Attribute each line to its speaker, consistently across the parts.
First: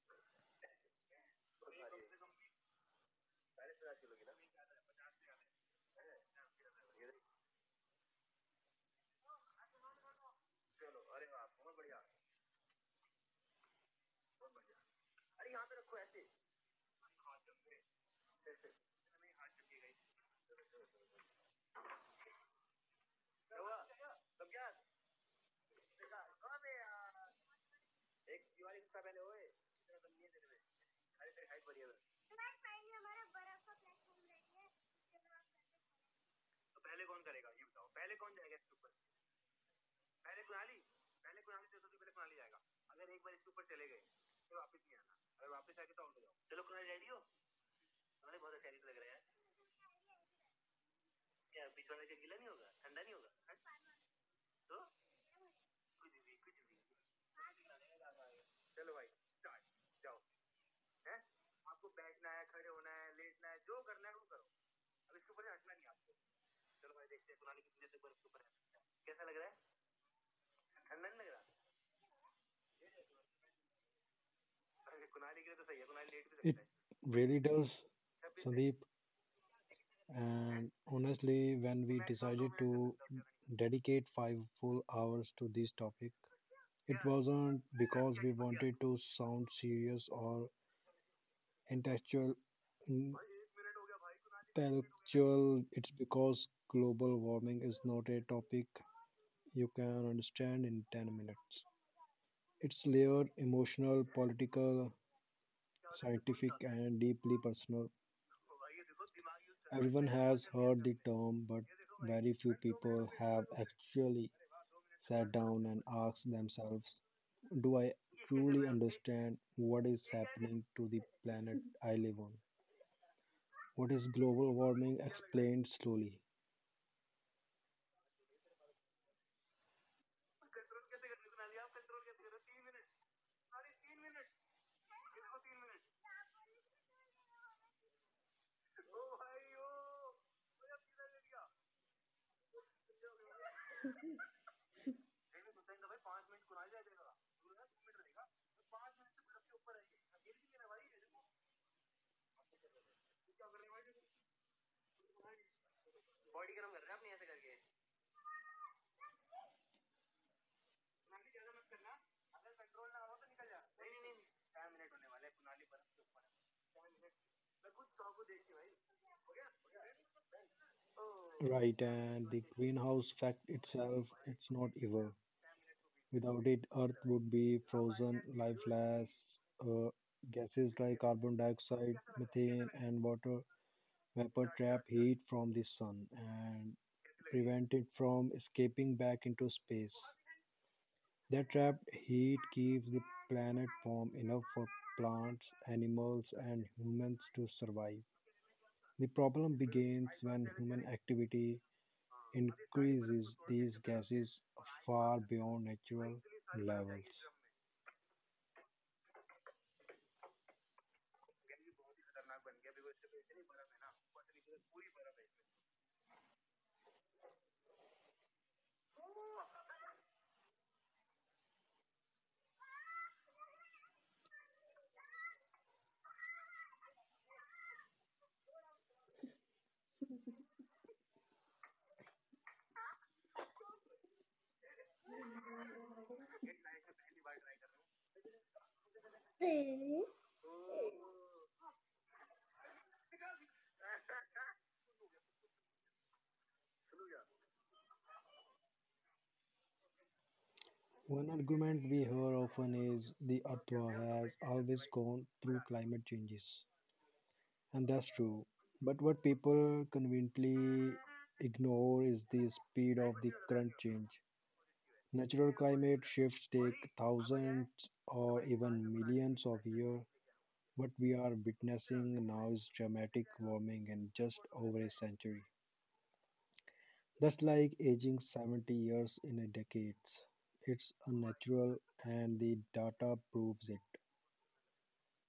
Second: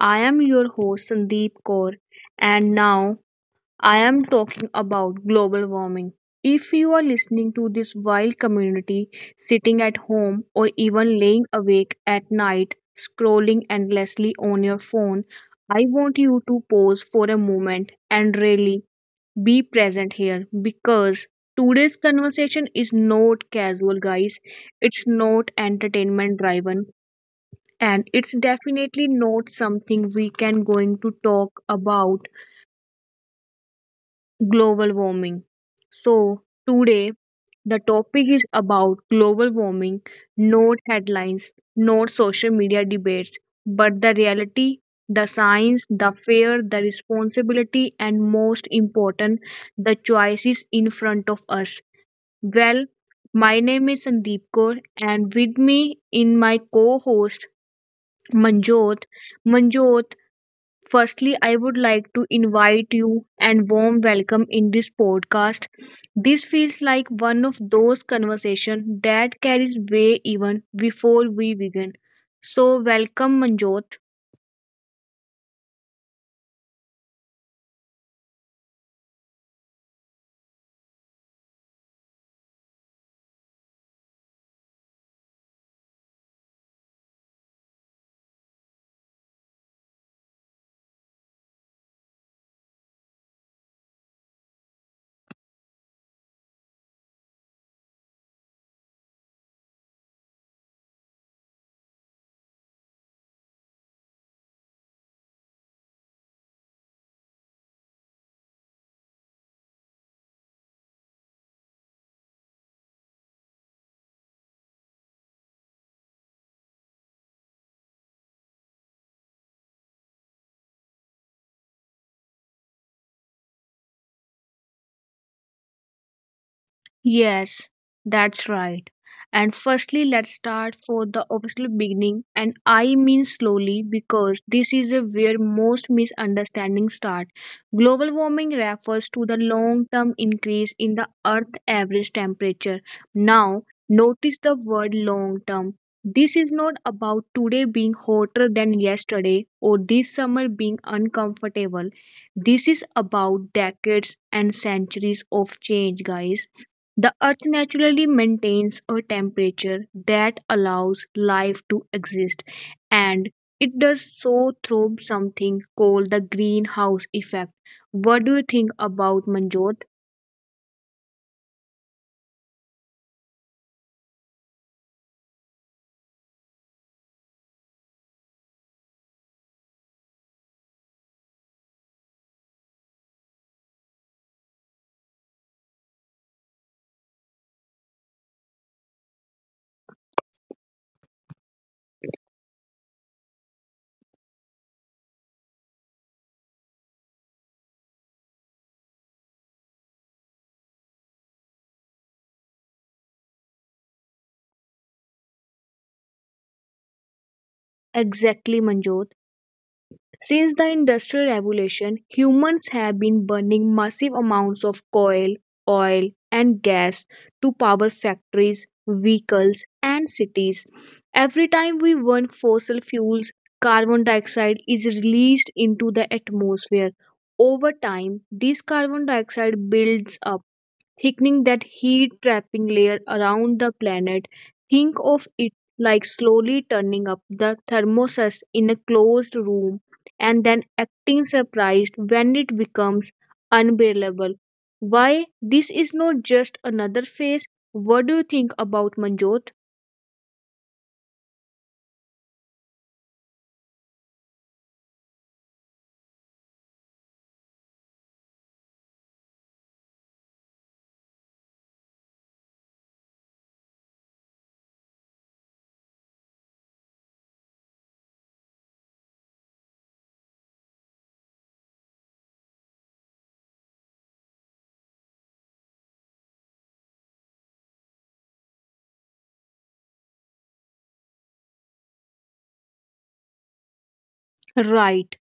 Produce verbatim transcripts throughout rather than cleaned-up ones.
Speaker 1: I am your host Sandeep Kaur, and now I am talking about global warming. If you are listening to this while community sitting at home or even laying awake at night scrolling endlessly on your phone, I want you to pause for a moment and really be present here because today's conversation is not casual, guys. It's not entertainment driven and it's definitely not something we can going to talk about global warming. So, today the topic is about global warming, not headlines, not social media debates, but the reality, the science, the fear, the responsibility, and most important, the choices in front of us. Well, my name is Sandeep Kaur, and with me in my co host, Manjot. Manjot, firstly, I would like to invite you and warm welcome in this podcast. This feels like one of those conversations that carries way even before we begin. So, welcome, Manjot.
Speaker 2: It really does, Sandeep. And honestly, when we decided to dedicate five full hours to this topic, it was wasn't because we wanted to sound serious or intellectual. intellectual. It's because global warming is not a topic you can understand in ten minutes. It's layered emotional, political, scientific, and deeply personal. Everyone has heard the term, but very few people have actually sat down and asked themselves, do I truly understand what is happening to the planet I live on? What is global warming explained slowly?
Speaker 1: Yes, that's right. And firstly, let's start for the official beginning, and I mean slowly because this is a where most misunderstandings start. Global warming refers to the long term increase in the Earth average temperature. Now, notice the word long term. This is not about today being hotter than yesterday or this summer being uncomfortable. This is about decades and centuries of change, guys. The earth naturally maintains a temperature that allows life to exist, and it does so through something called the greenhouse effect. What do you think about Manjot?
Speaker 2: Right, and the greenhouse fact itself, it's not evil. Without it, Earth would be frozen, lifeless. Uh, Gases like carbon dioxide, methane, and water vapor trap heat from the sun and prevent it from escaping back into space. That trapped heat keeps the planet warm enough for plants, animals, and humans to survive. The problem begins when human activity increases these gases far beyond natural levels.
Speaker 1: Exactly, Manjot. Since the Industrial Revolution, humans have been burning massive amounts of coal, oil, and gas to power factories, vehicles, and cities. Every time we burn fossil fuels, carbon dioxide is released into the atmosphere. Over time, this carbon dioxide builds up thickening that heat trapping layer around the planet. Think of it like slowly turning up the thermostat in a closed room and then acting surprised when it becomes unbearable. Why this is not just another phase? What do you think about Manjot?
Speaker 2: One argument we hear often is the Earth has always gone through climate changes. And that's true. But what people conveniently ignore is the speed of the current change. Natural climate shifts take thousands or even millions of years. What we are witnessing now is dramatic warming in just over a century. That's like aging seventy years in a decade. It's unnatural, and the data proves it.
Speaker 1: Right.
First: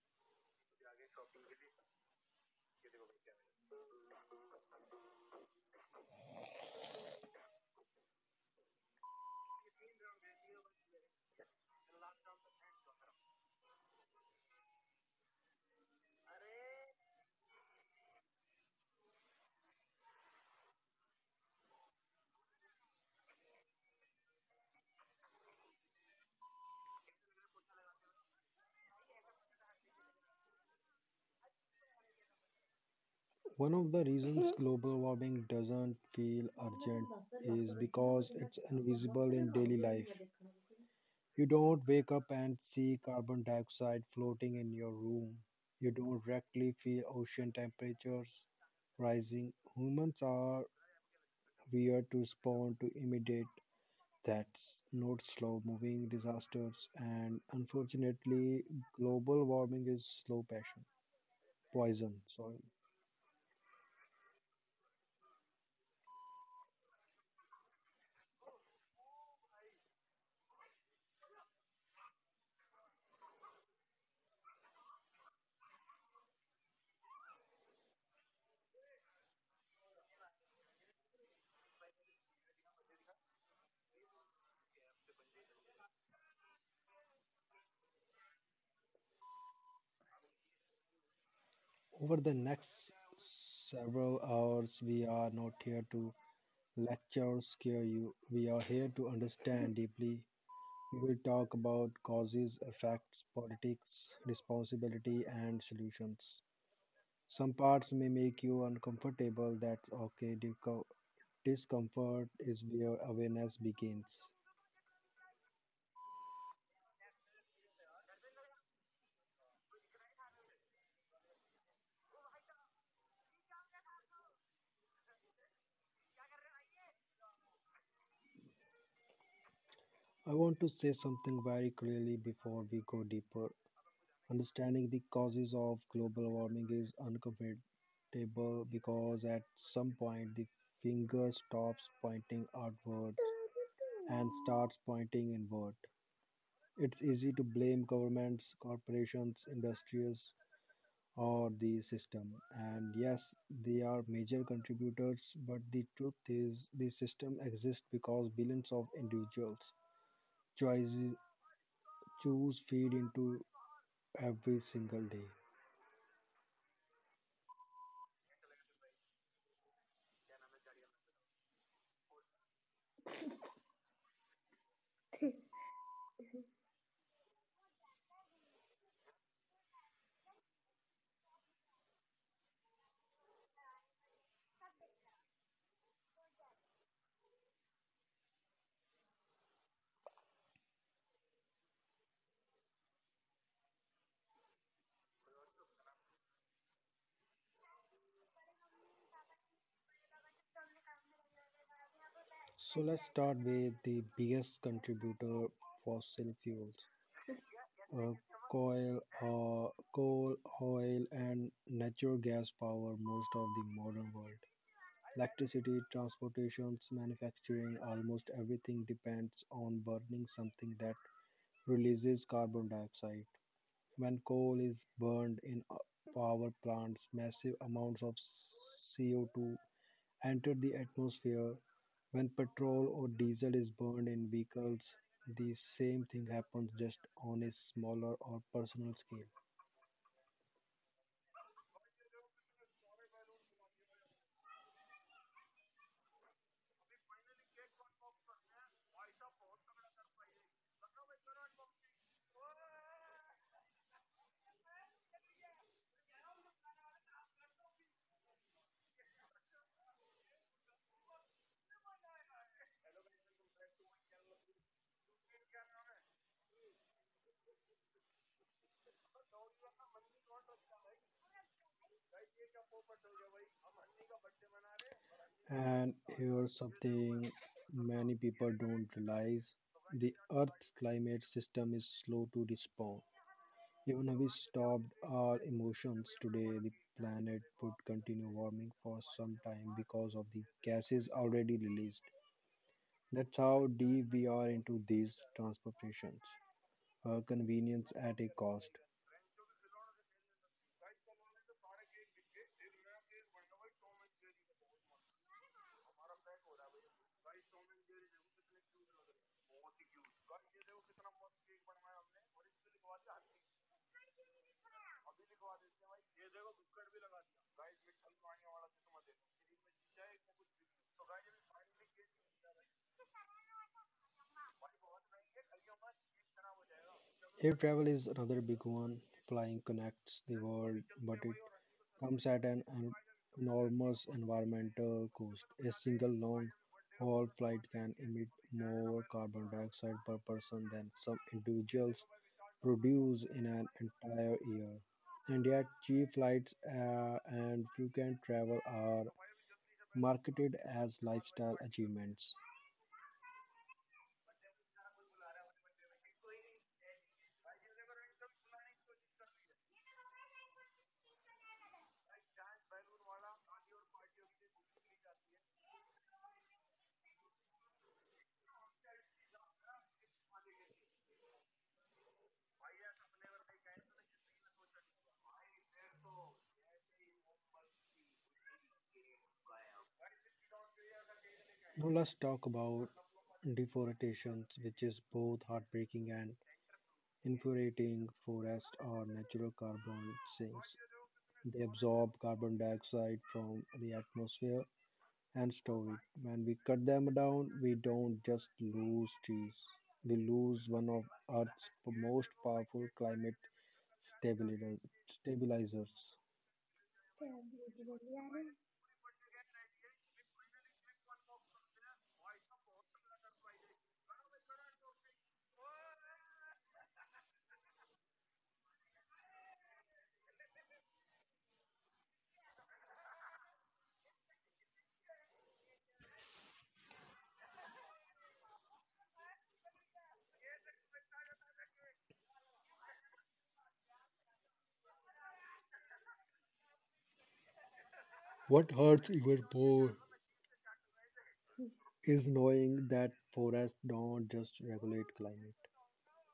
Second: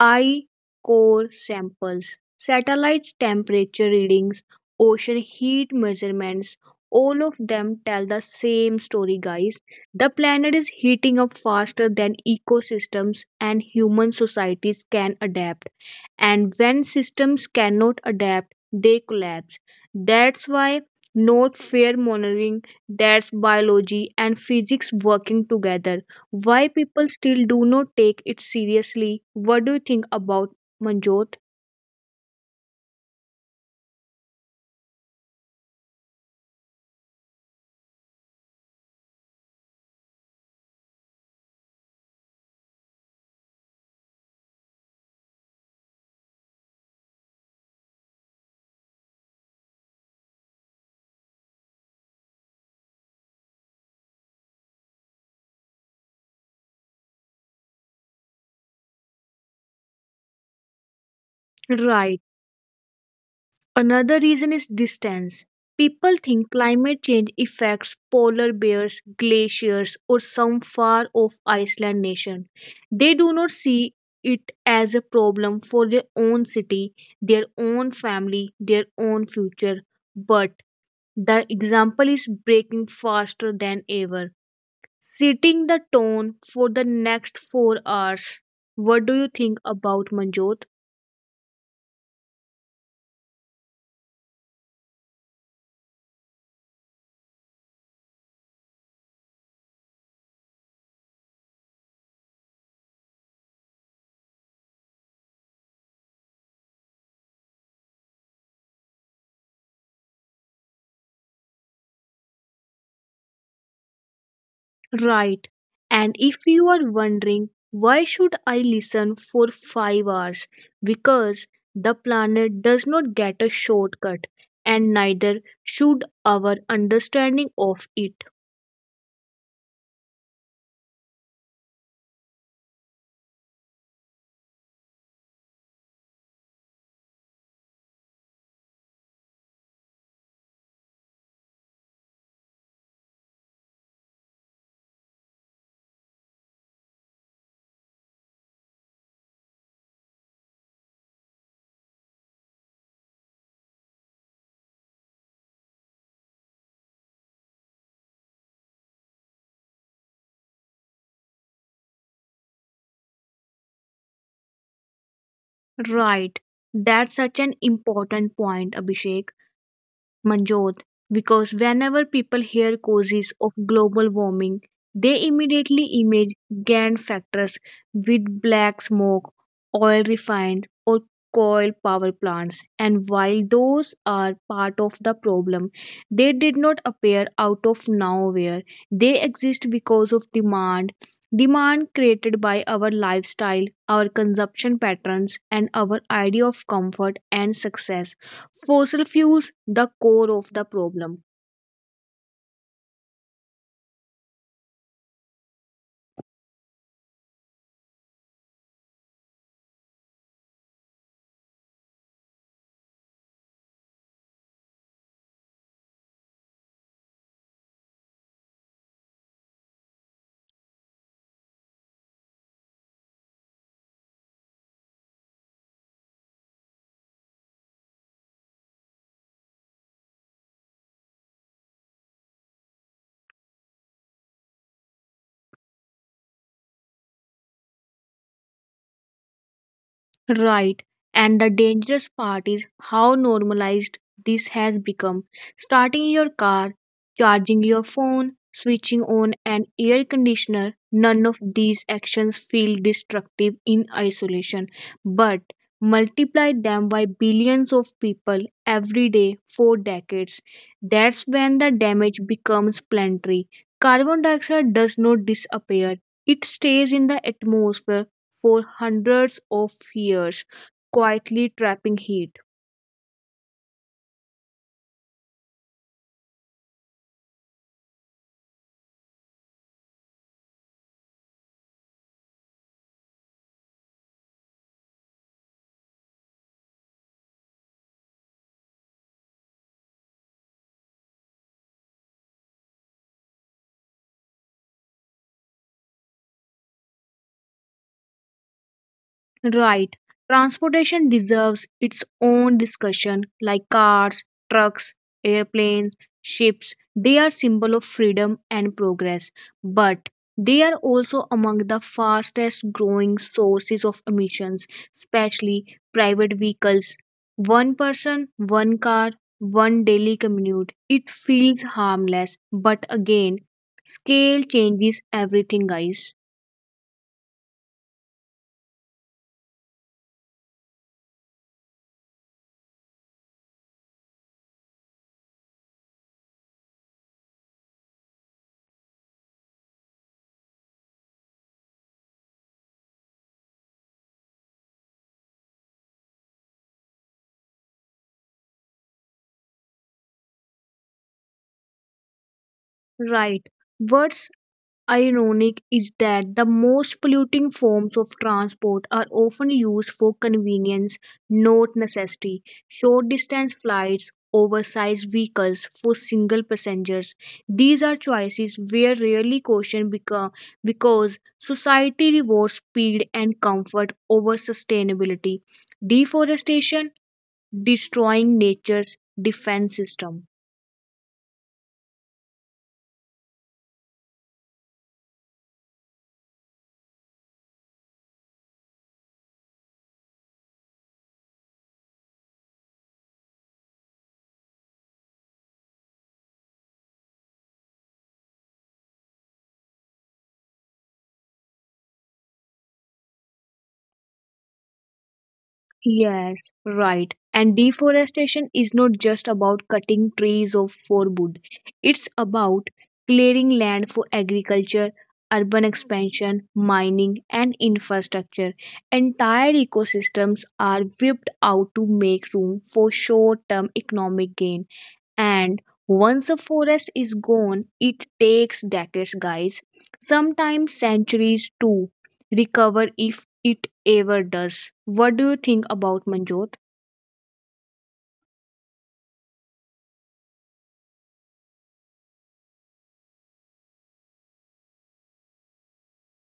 Speaker 1: Eye core samples, satellite temperature readings, ocean heat measurements, all of them tell the same story, guys. The planet is heating up faster than ecosystems and human societies can adapt. And when systems cannot adapt, they collapse. That's why not fair monitoring, that's biology and physics working together why people still do not take it seriously? What do you think about Manjot?
Speaker 2: One of the reasons global warming doesn't feel urgent is because it's invisible in daily life. You don't wake up and see carbon dioxide floating in your room. You don't directly feel ocean temperatures rising. Humans are weird to respond to immediate threats, not slow moving disasters. And unfortunately, global warming is slow passion.
Speaker 1: Right.
Speaker 2: Poison, sorry.
Speaker 1: Another reason is distance. People think climate change affects polar bears, glaciers, or some far off Iceland nation. They do not see it as a problem for their own city, their own family, their own future. But the example is breaking faster than ever, setting the tone for the next four hours. What do you think about Manjot?
Speaker 2: Over the next several hours, we are not here to lecture or scare you. We are here to understand deeply. We will talk about causes, effects, politics, responsibility, and solutions. Some parts may make you uncomfortable. That's okay. Disco- Discomfort is where awareness begins.
Speaker 1: Right. And if you are wondering why should I listen for five hours? Because the planet does not get a shortcut, and neither should our understanding of it.
Speaker 2: I want to say something very clearly before we go deeper. Understanding the causes of global warming is uncomfortable because at some point the finger stops pointing outward and starts pointing inward. It's easy to blame governments, corporations, industries, or the system. And yes, they are major contributors, but the truth is the system exists because billions of individuals choices, choose feed into every single day.
Speaker 1: Right. That's such an important point, Abhishek. Manjot, because whenever people hear causes of global warming, they immediately image G A N factors with black smoke, oil refined, or coal power plants. And while those are part of the problem, they did not appear out of nowhere. They exist because of demand. Demand created by our lifestyle, our consumption patterns, and our idea of comfort and success. Fossil fuels, the core of the problem.
Speaker 2: So let's start with the biggest contributor, fossil fuels. Uh, coal, uh, coal, oil, and natural gas power most of the modern world. Electricity, transportations, manufacturing, almost everything depends on burning something that releases carbon dioxide. When coal is burned in uh, power plants, massive amounts of C O two enter the atmosphere when petrol or diesel is burned in vehicles, the same thing happens just on a smaller or personal scale.
Speaker 1: Right. And the dangerous part is how normalized this has become. Starting your car, charging your phone, switching on an air conditioner, none of these actions feel destructive in isolation. But multiply them by billions of people every day for decades. That's when the damage becomes planetary. Carbon dioxide does not disappear, it stays in the atmosphere for hundreds of years, quietly trapping heat.
Speaker 2: And here's something many people don't realize the Earth's climate system is slow to respond. Even if we stopped our emotions today, the planet would continue warming for some time because of the gases already released. That's how deep we are into these transformations. A convenience at a cost.
Speaker 1: Right. Transportation deserves its own discussion, like cars, trucks, airplanes, ships. They are symbol of freedom and progress, but they are also among the fastest growing sources of emissions, especially private vehicles. One person, one car, one daily commute. It feels harmless, but again, scale changes everything, guys.
Speaker 2: Air travel is another big one. Flying connects the world, but it comes at an en- enormous environmental cost. A single long haul flight can emit more carbon dioxide per person than some individuals produce in an entire year. And yet, cheap flights uh, and frequent travel are marketed as lifestyle achievements.
Speaker 1: Right. What's ironic is that the most polluting forms of transport are often used for convenience, not necessity. Short distance flights, oversized vehicles for single passengers. These are choices where rarely caution beca- because society rewards speed and comfort over sustainability. Deforestation, destroying nature's defense system.
Speaker 2: Now, let's talk about deforestation, which is both heartbreaking and infuriating forests are natural carbon sinks. They absorb carbon dioxide from the atmosphere and store it. When we cut them down, we don't just lose trees. We lose one of Earth's most powerful climate stabilis- stabilizers.
Speaker 1: Yes, right. And deforestation is not just about cutting trees of for wood. It's about clearing land for agriculture, urban expansion, mining, and infrastructure. Entire ecosystems are wiped out to make room for short-term economic gain. And once a forest is gone, it takes decades, guys, sometimes centuries to recover if it ever does. What do you think about Manjot?
Speaker 2: What hurts even more is knowing that forests don't just regulate climate.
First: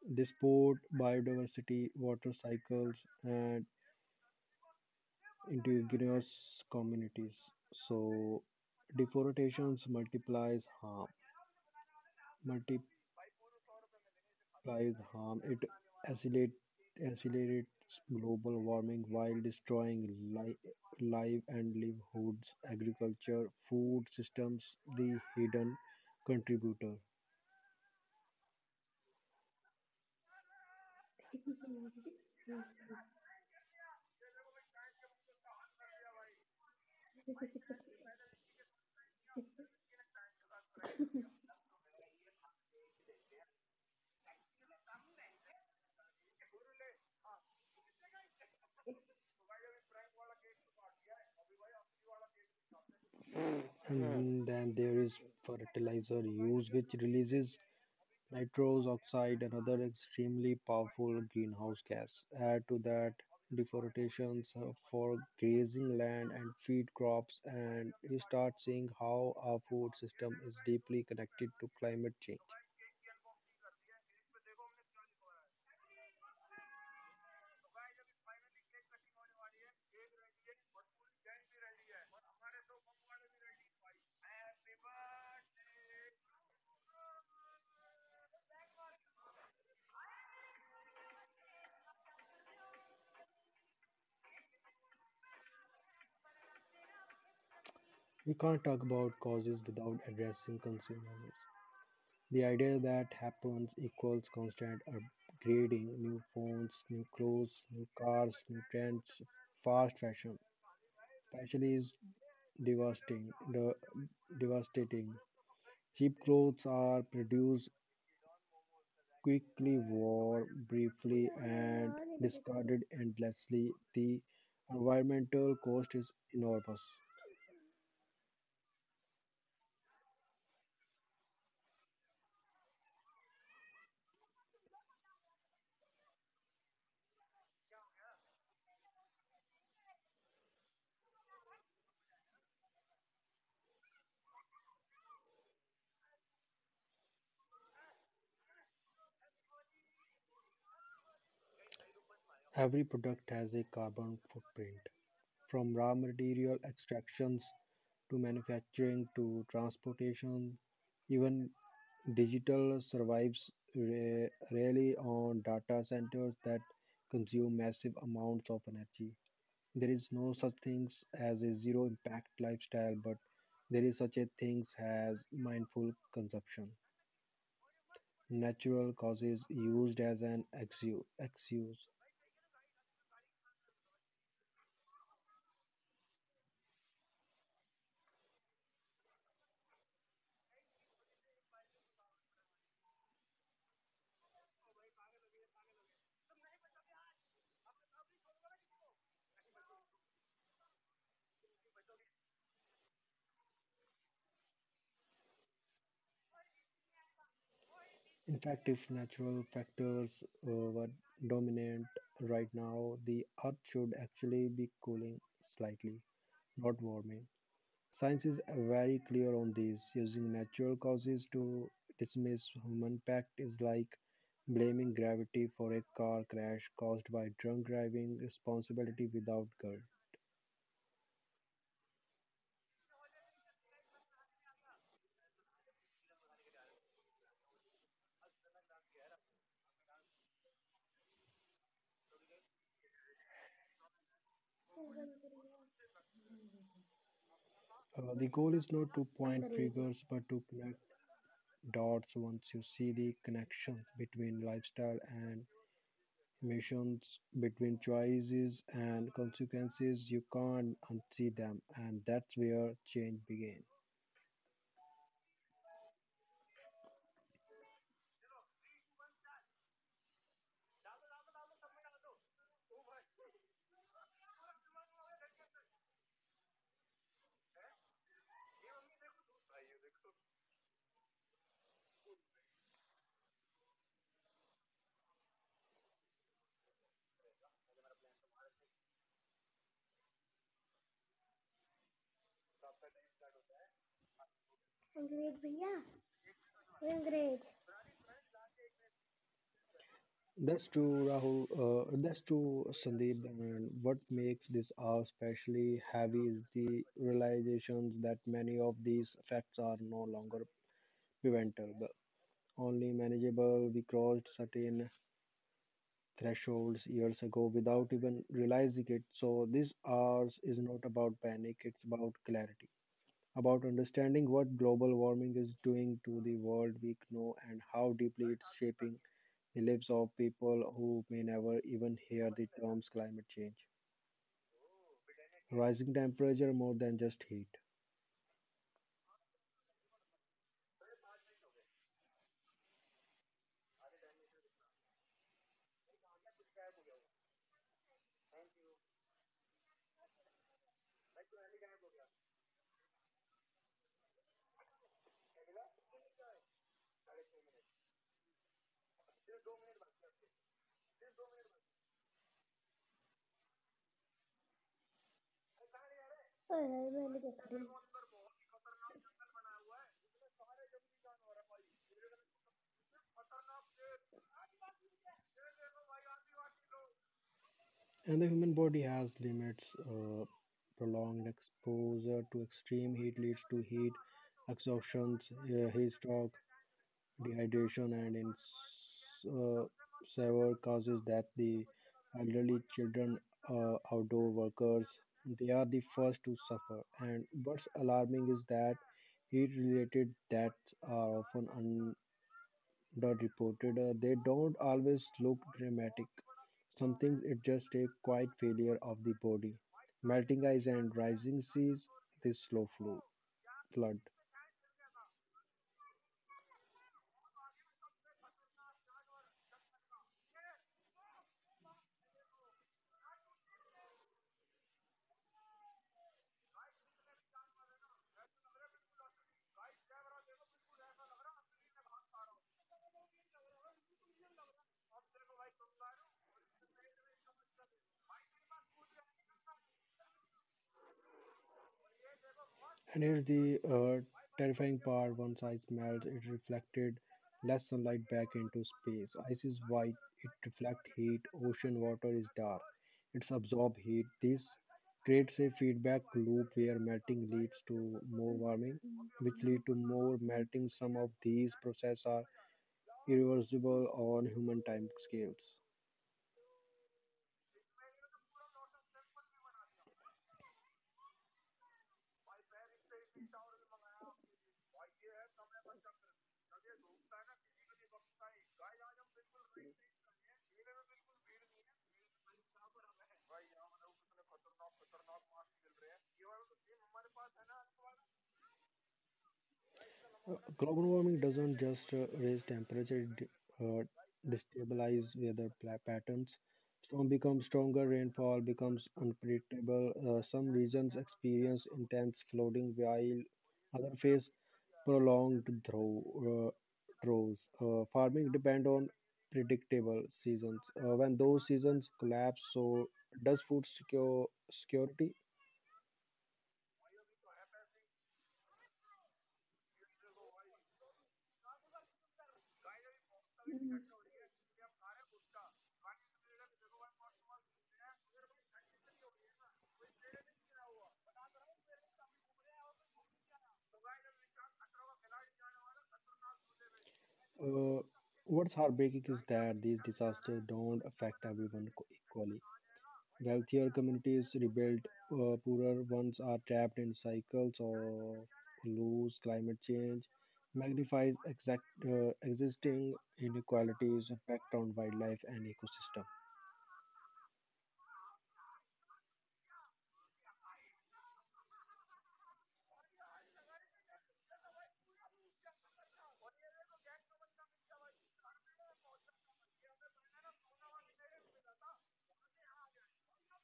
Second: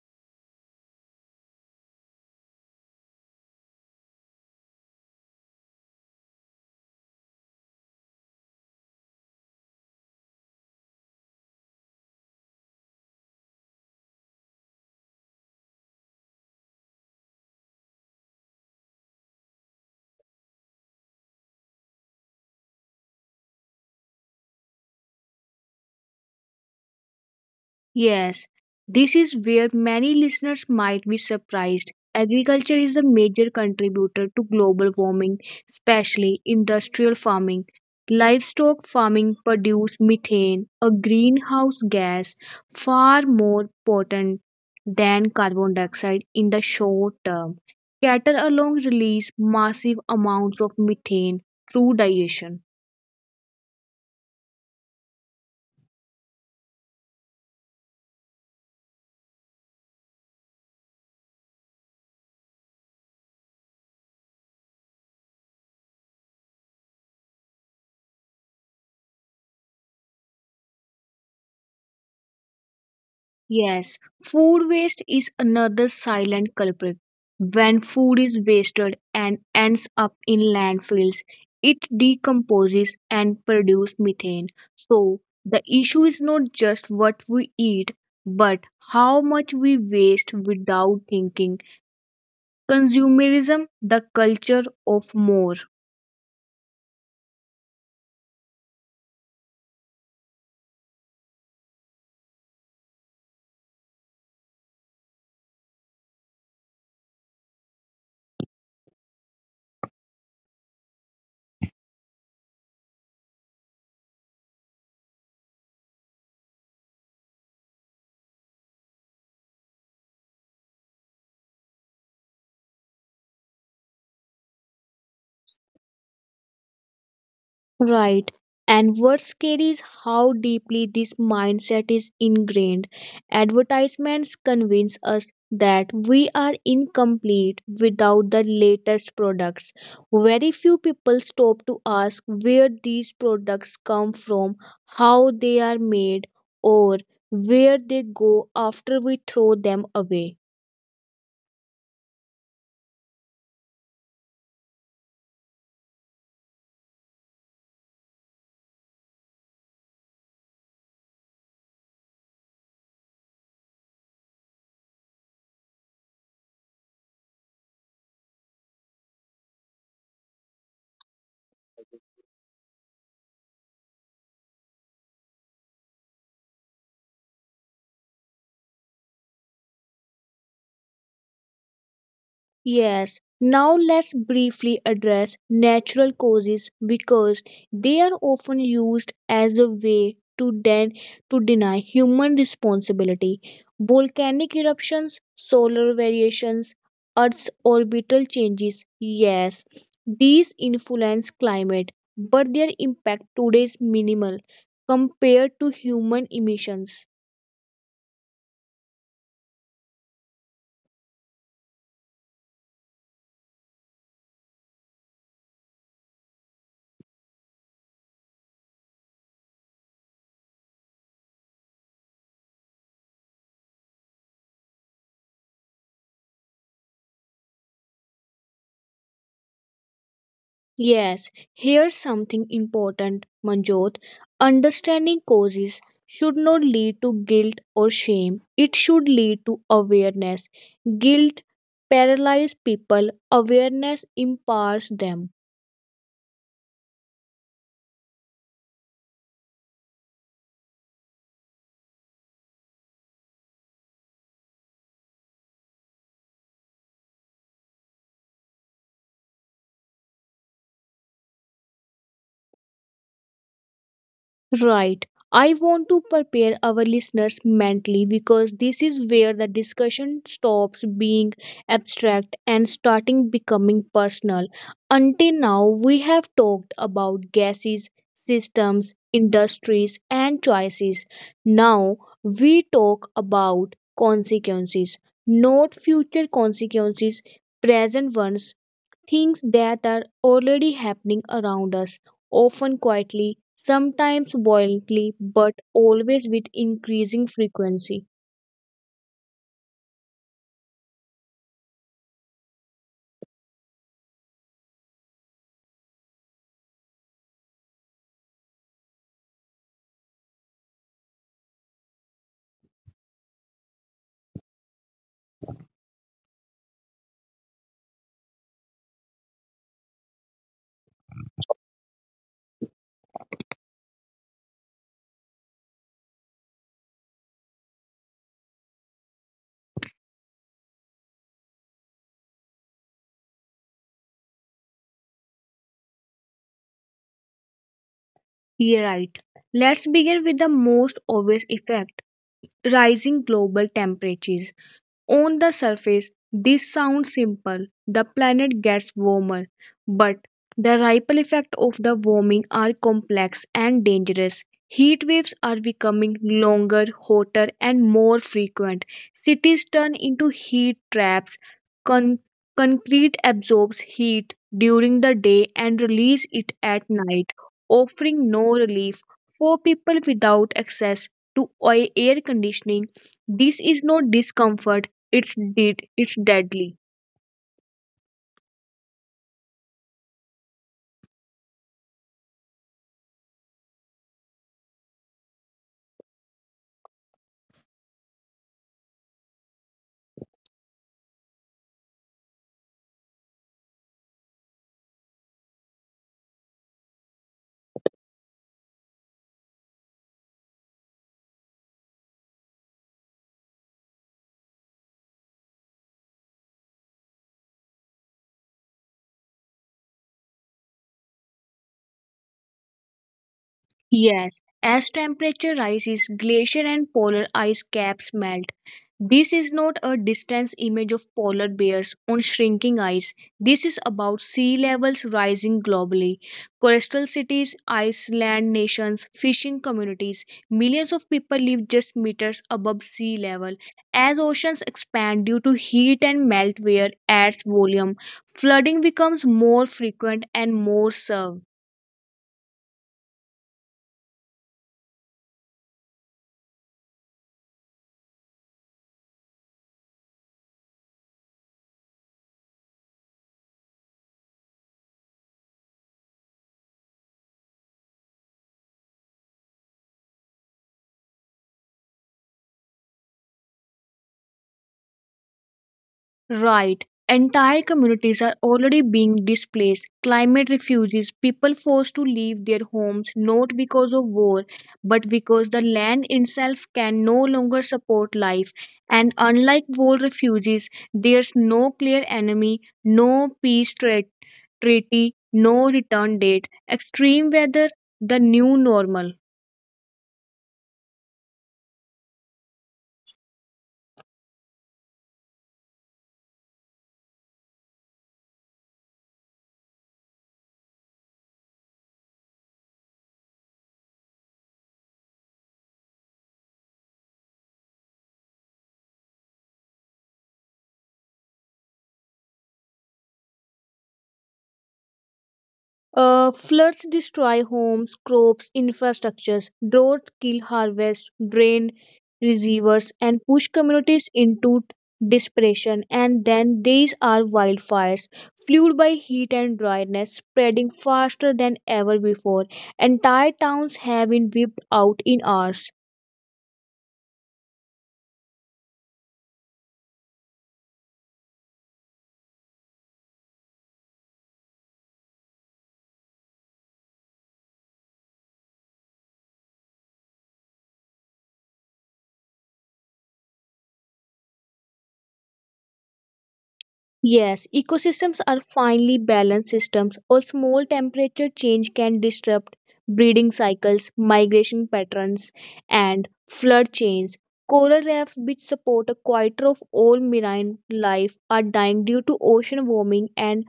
Speaker 2: They support biodiversity, water cycles, and indigenous communities. So deforestations multiplies harm, multiplies harm. It accelerate, accelerates global warming while destroying li- live and livelihoods, agriculture, food systems, the hidden contributor.
Speaker 1: Yes, this is where many listeners might be surprised. Agriculture is a major contributor to global warming, especially industrial farming. Livestock farming produces methane, a greenhouse gas far more potent than carbon dioxide in the short term. Cattle alone release massive amounts of methane through digestion.
Speaker 2: Hmm. And then there is fertilizer use, which releases nitrous oxide, another extremely powerful greenhouse gas. Add to that deforestations uh, for grazing land and feed crops, and you start seeing how our food system is deeply connected to climate change.
Speaker 1: Yes, food waste is another silent culprit. When food is wasted and ends up in landfills, it decomposes and produces methane. So, the issue is not just what we eat, but how much we waste without thinking. Consumerism, the culture of more.
Speaker 2: We can't talk about causes without addressing consumers. The idea that happens equals constant upgrading new phones, new clothes, new cars, new trends, fast fashion. Especially is devastating, the- devastating Cheap clothes are produced quickly, worn briefly, and discarded endlessly. The environmental cost is enormous.
Speaker 1: Right. And what's scary is how deeply this mindset is ingrained. Advertisements convince us that we are incomplete without the latest products. Very few people stop to ask where these products come from, how they are made, or where they go after we throw them away.
Speaker 2: Every product has a carbon footprint, from raw material extractions to manufacturing to transportation. Even digital survives re- rarely on data centers that consume massive amounts of energy. There is no such things as a zero impact lifestyle, but there is such a things as mindful consumption. Natural causes used as an exu- excuse.
Speaker 1: Yes, now let's briefly address natural causes because they are often used as a way to den- to deny human responsibility. Volcanic eruptions, solar variations, Earth's orbital changes. Yes, these influence climate, but their impact today is minimal compared to human emissions.
Speaker 2: In fact, if natural factors uh, were dominant right now, the earth should actually be cooling slightly, not warming. Science is very clear on this. Using natural causes to dismiss human pact is like blaming gravity for a car crash caused by drunk driving, responsibility without guilt.
Speaker 1: Yes, here's something important, Manjot. Understanding causes should not lead to guilt or shame. It should lead to awareness. Guilt paralyzes people, awareness empowers them.
Speaker 2: Uh, the goal is not to point fingers, but to connect dots once you see the connections between lifestyle and emissions, between choices and consequences. You can't unsee them, and that's where change begins.
Speaker 1: Right. I want to prepare our listeners mentally because this is where the discussion stops being abstract and starting becoming personal. Until now, we have talked about gases, systems, industries, and choices. Now, we talk about consequences, not future consequences, present ones things that are already happening around us, often quietly, sometimes violently,
Speaker 2: Great,
Speaker 1: but
Speaker 2: Bhaiya.
Speaker 1: always with
Speaker 2: Doing
Speaker 1: increasing
Speaker 2: great.
Speaker 1: frequency.
Speaker 2: That's true, Rahul. Uh, that's true, Sandeep. And what makes this hour especially heavy is the realizations that many of these facts are no longer preventable, only manageable. We crossed certain thresholds years ago without even realizing it. So this hours is not about panic; it's about clarity, about understanding what global warming is doing to the world we know and how deeply it's shaping the lives of people who may never even hear the terms climate change. Rising temperature more than just heat.
Speaker 1: You're right. Let's begin with the most obvious effect rising global temperatures. On the surface, this sounds simple the planet gets warmer, but the ripple effects of the warming are complex and dangerous. Heat waves are becoming longer, hotter, and more frequent. Cities turn into heat traps. Con- Concrete absorbs heat during the day and releases it at night, offering no relief for people without access to oi- air conditioning. This is not discomfort it's dead. It's deadly.
Speaker 2: And the human body has limits. Uh, prolonged exposure to extreme heat leads to heat exhaustion, uh, heat stroke, dehydration and in s- uh, severe causes that the elderly children, uh, outdoor workers, they are the first to suffer. And what's alarming is that heat-related deaths are often underreported. Uh, they don't always look dramatic. Sometimes it just a quiet failure of the body. Melting ice and rising seas, this slow flo- flood.
Speaker 1: Yes, as temperature rises, glacier and polar ice caps melt. This is not a distant image of polar bears on shrinking ice. This is about sea levels rising globally. Coastal cities, island nations, fishing communities, millions of people live just meters above sea level. As oceans expand due to heat and melt wear adds volume, flooding becomes more frequent and more severe.
Speaker 2: And here's the uh, terrifying part once ice melts, it reflected less sunlight back into space. Ice is white, it reflects heat, ocean water is dark, it's absorb heat. This creates a feedback loop where melting leads to more warming, which lead to more melting. Some of these processes are irreversible on human time scales.
Speaker 1: Right. Entire communities are already being displaced. Climate refugees, people forced to leave their homes not because of war, but because the land itself can no longer support life. And unlike war refugees, there's no clear enemy, no peace tra- treaty, no return date. Extreme weather, the new normal.
Speaker 2: Uh, Global warming doesn't just uh, raise temperature, it d- uh, destabilize weather pla- patterns. Storm becomes stronger, rainfall becomes unpredictable. Uh, some regions experience intense flooding, while others face prolonged drought. Uh, droughts. Uh, farming depend on predictable seasons. Uh, when those seasons collapse, so does food secure security?
Speaker 1: Uh, floods destroy homes, crops, infrastructures. Droughts kill harvests, drain receivers, and push communities into desperation. And then these are wildfires, fueled by heat and dryness, spreading faster than ever before. Entire towns have been wiped out in hours.
Speaker 2: Uh, what's heartbreaking is that these disasters don't affect everyone co- equally. Wealthier communities rebuild, uh, poorer ones are trapped in cycles or lose. Climate change magnifies exact, uh, existing inequalities impact on wildlife and ecosystem.
Speaker 1: Yes, ecosystems are finely balanced systems, or small temperature change can disrupt breeding cycles, migration patterns, and flood chains. Coral reefs, which support a quarter of all marine life, are dying due to ocean warming, and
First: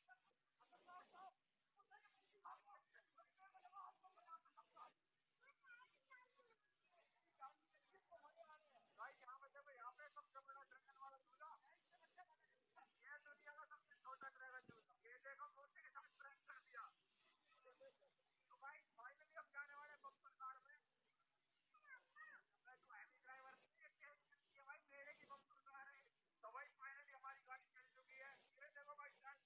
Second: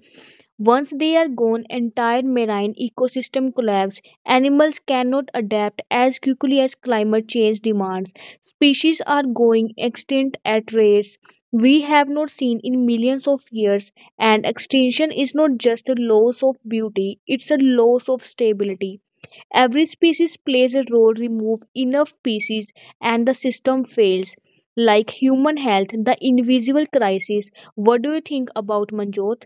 Speaker 1: once they are gone, entire marine ecosystem collapse. Animals cannot adapt as quickly as climate change demands. Species are going extinct at rates we have not seen in millions of years, and extinction is not just a loss of beauty, it's a loss of stability. Every species plays a role, remove enough species, and the system fails. Like human health, the invisible crisis. What do you think about Manjot?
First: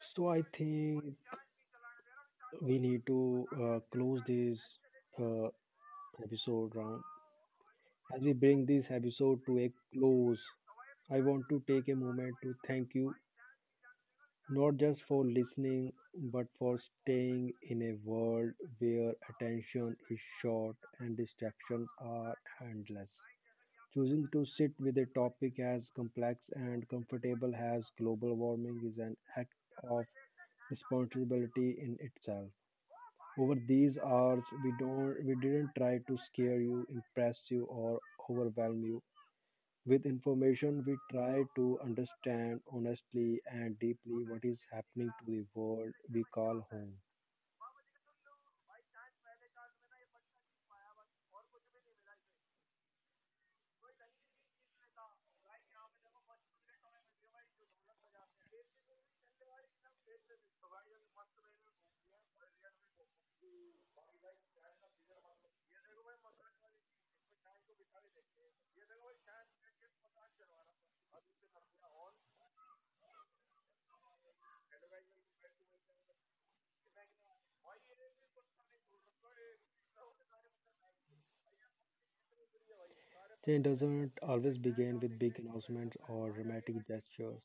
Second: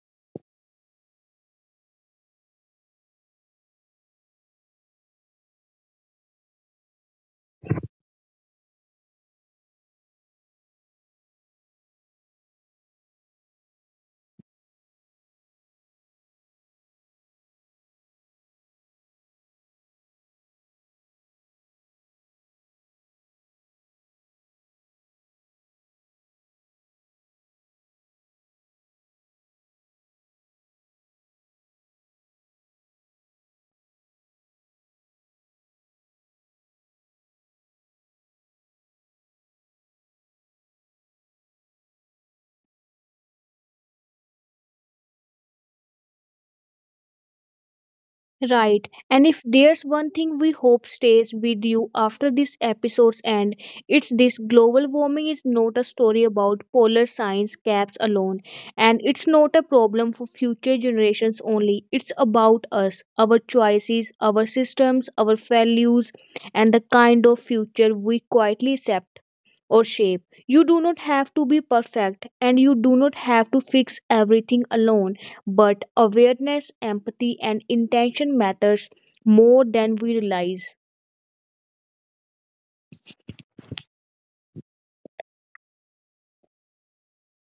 Speaker 2: So I think we need to uh, close this uh, episode round as we bring this episode to a close. I want to take a moment to thank you, not just for listening, but for staying in a world where attention is short and distractions are endless. Choosing to sit with a topic as complex and comfortable as global warming is an act of responsibility in itself. Over these hours, we don't, we didn't try to scare you, impress you, or overwhelm you. With information, we try to understand honestly and deeply what is happening to the world we call home.
Speaker 1: Right. And if there's one thing we hope stays with you after this episode's end, it's this global warming is not a story about polar science caps alone. And it's not a problem for future generations only. It's about us, our choices, our systems, our values, and the kind of future we quietly accept or shape. You do not have to be perfect and you do not have to fix everything alone, but awareness, empathy and intention matters more than we realize.
Speaker 2: Change doesn't always begin with big announcements or dramatic gestures.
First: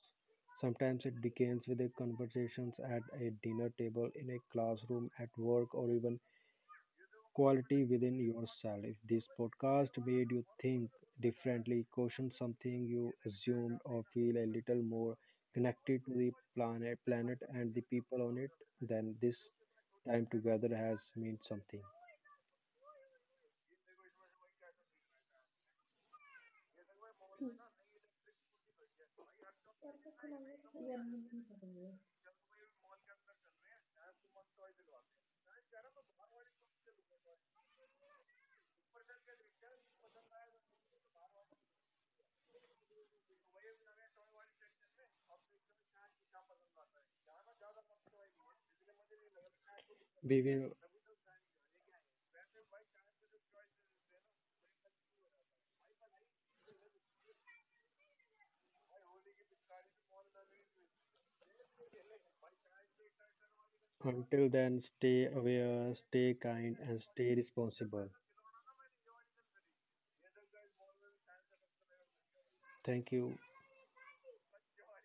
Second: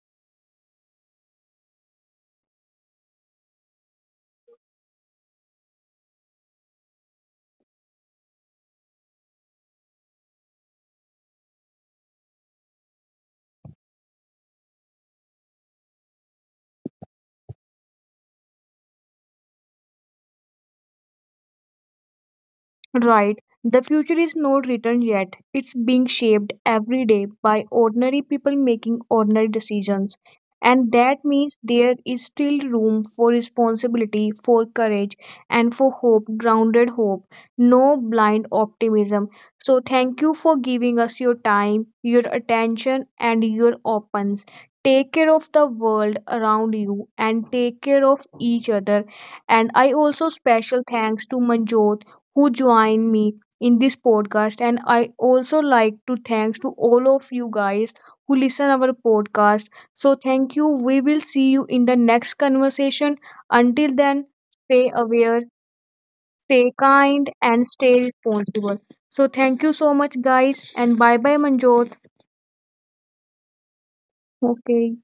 Speaker 2: Sometimes it begins with a conversations at a dinner table, in a classroom, at work, or even quality within yourself. If this podcast made you think differently, question something you assumed, or feel a little more connected to the planet, planet and the people on it, then this time together has meant something.
Speaker 1: Right. The future is not written yet. It's being shaped every day by ordinary people making ordinary decisions. And that means there is still room for responsibility, for courage, and for hope, grounded hope, no blind optimism. So, thank you for giving us your time, your attention, and your opens. Take care of the world around you and take care of each other. And I also
Speaker 2: We will,
Speaker 1: special thanks to Manjot who joined me in this podcast and I also like to thanks to all of you guys who listen our podcast. So thank you. We will see you in the next conversation. Until then,
Speaker 2: until then,
Speaker 1: stay
Speaker 2: stay
Speaker 1: aware,
Speaker 2: aware, stay
Speaker 1: stay
Speaker 2: kind, and
Speaker 1: kind
Speaker 2: stay
Speaker 1: and stay
Speaker 2: responsible.
Speaker 1: responsible. So thank you so much guys and bye bye Manjot.
Speaker 2: Thank you.
Speaker 1: Okay.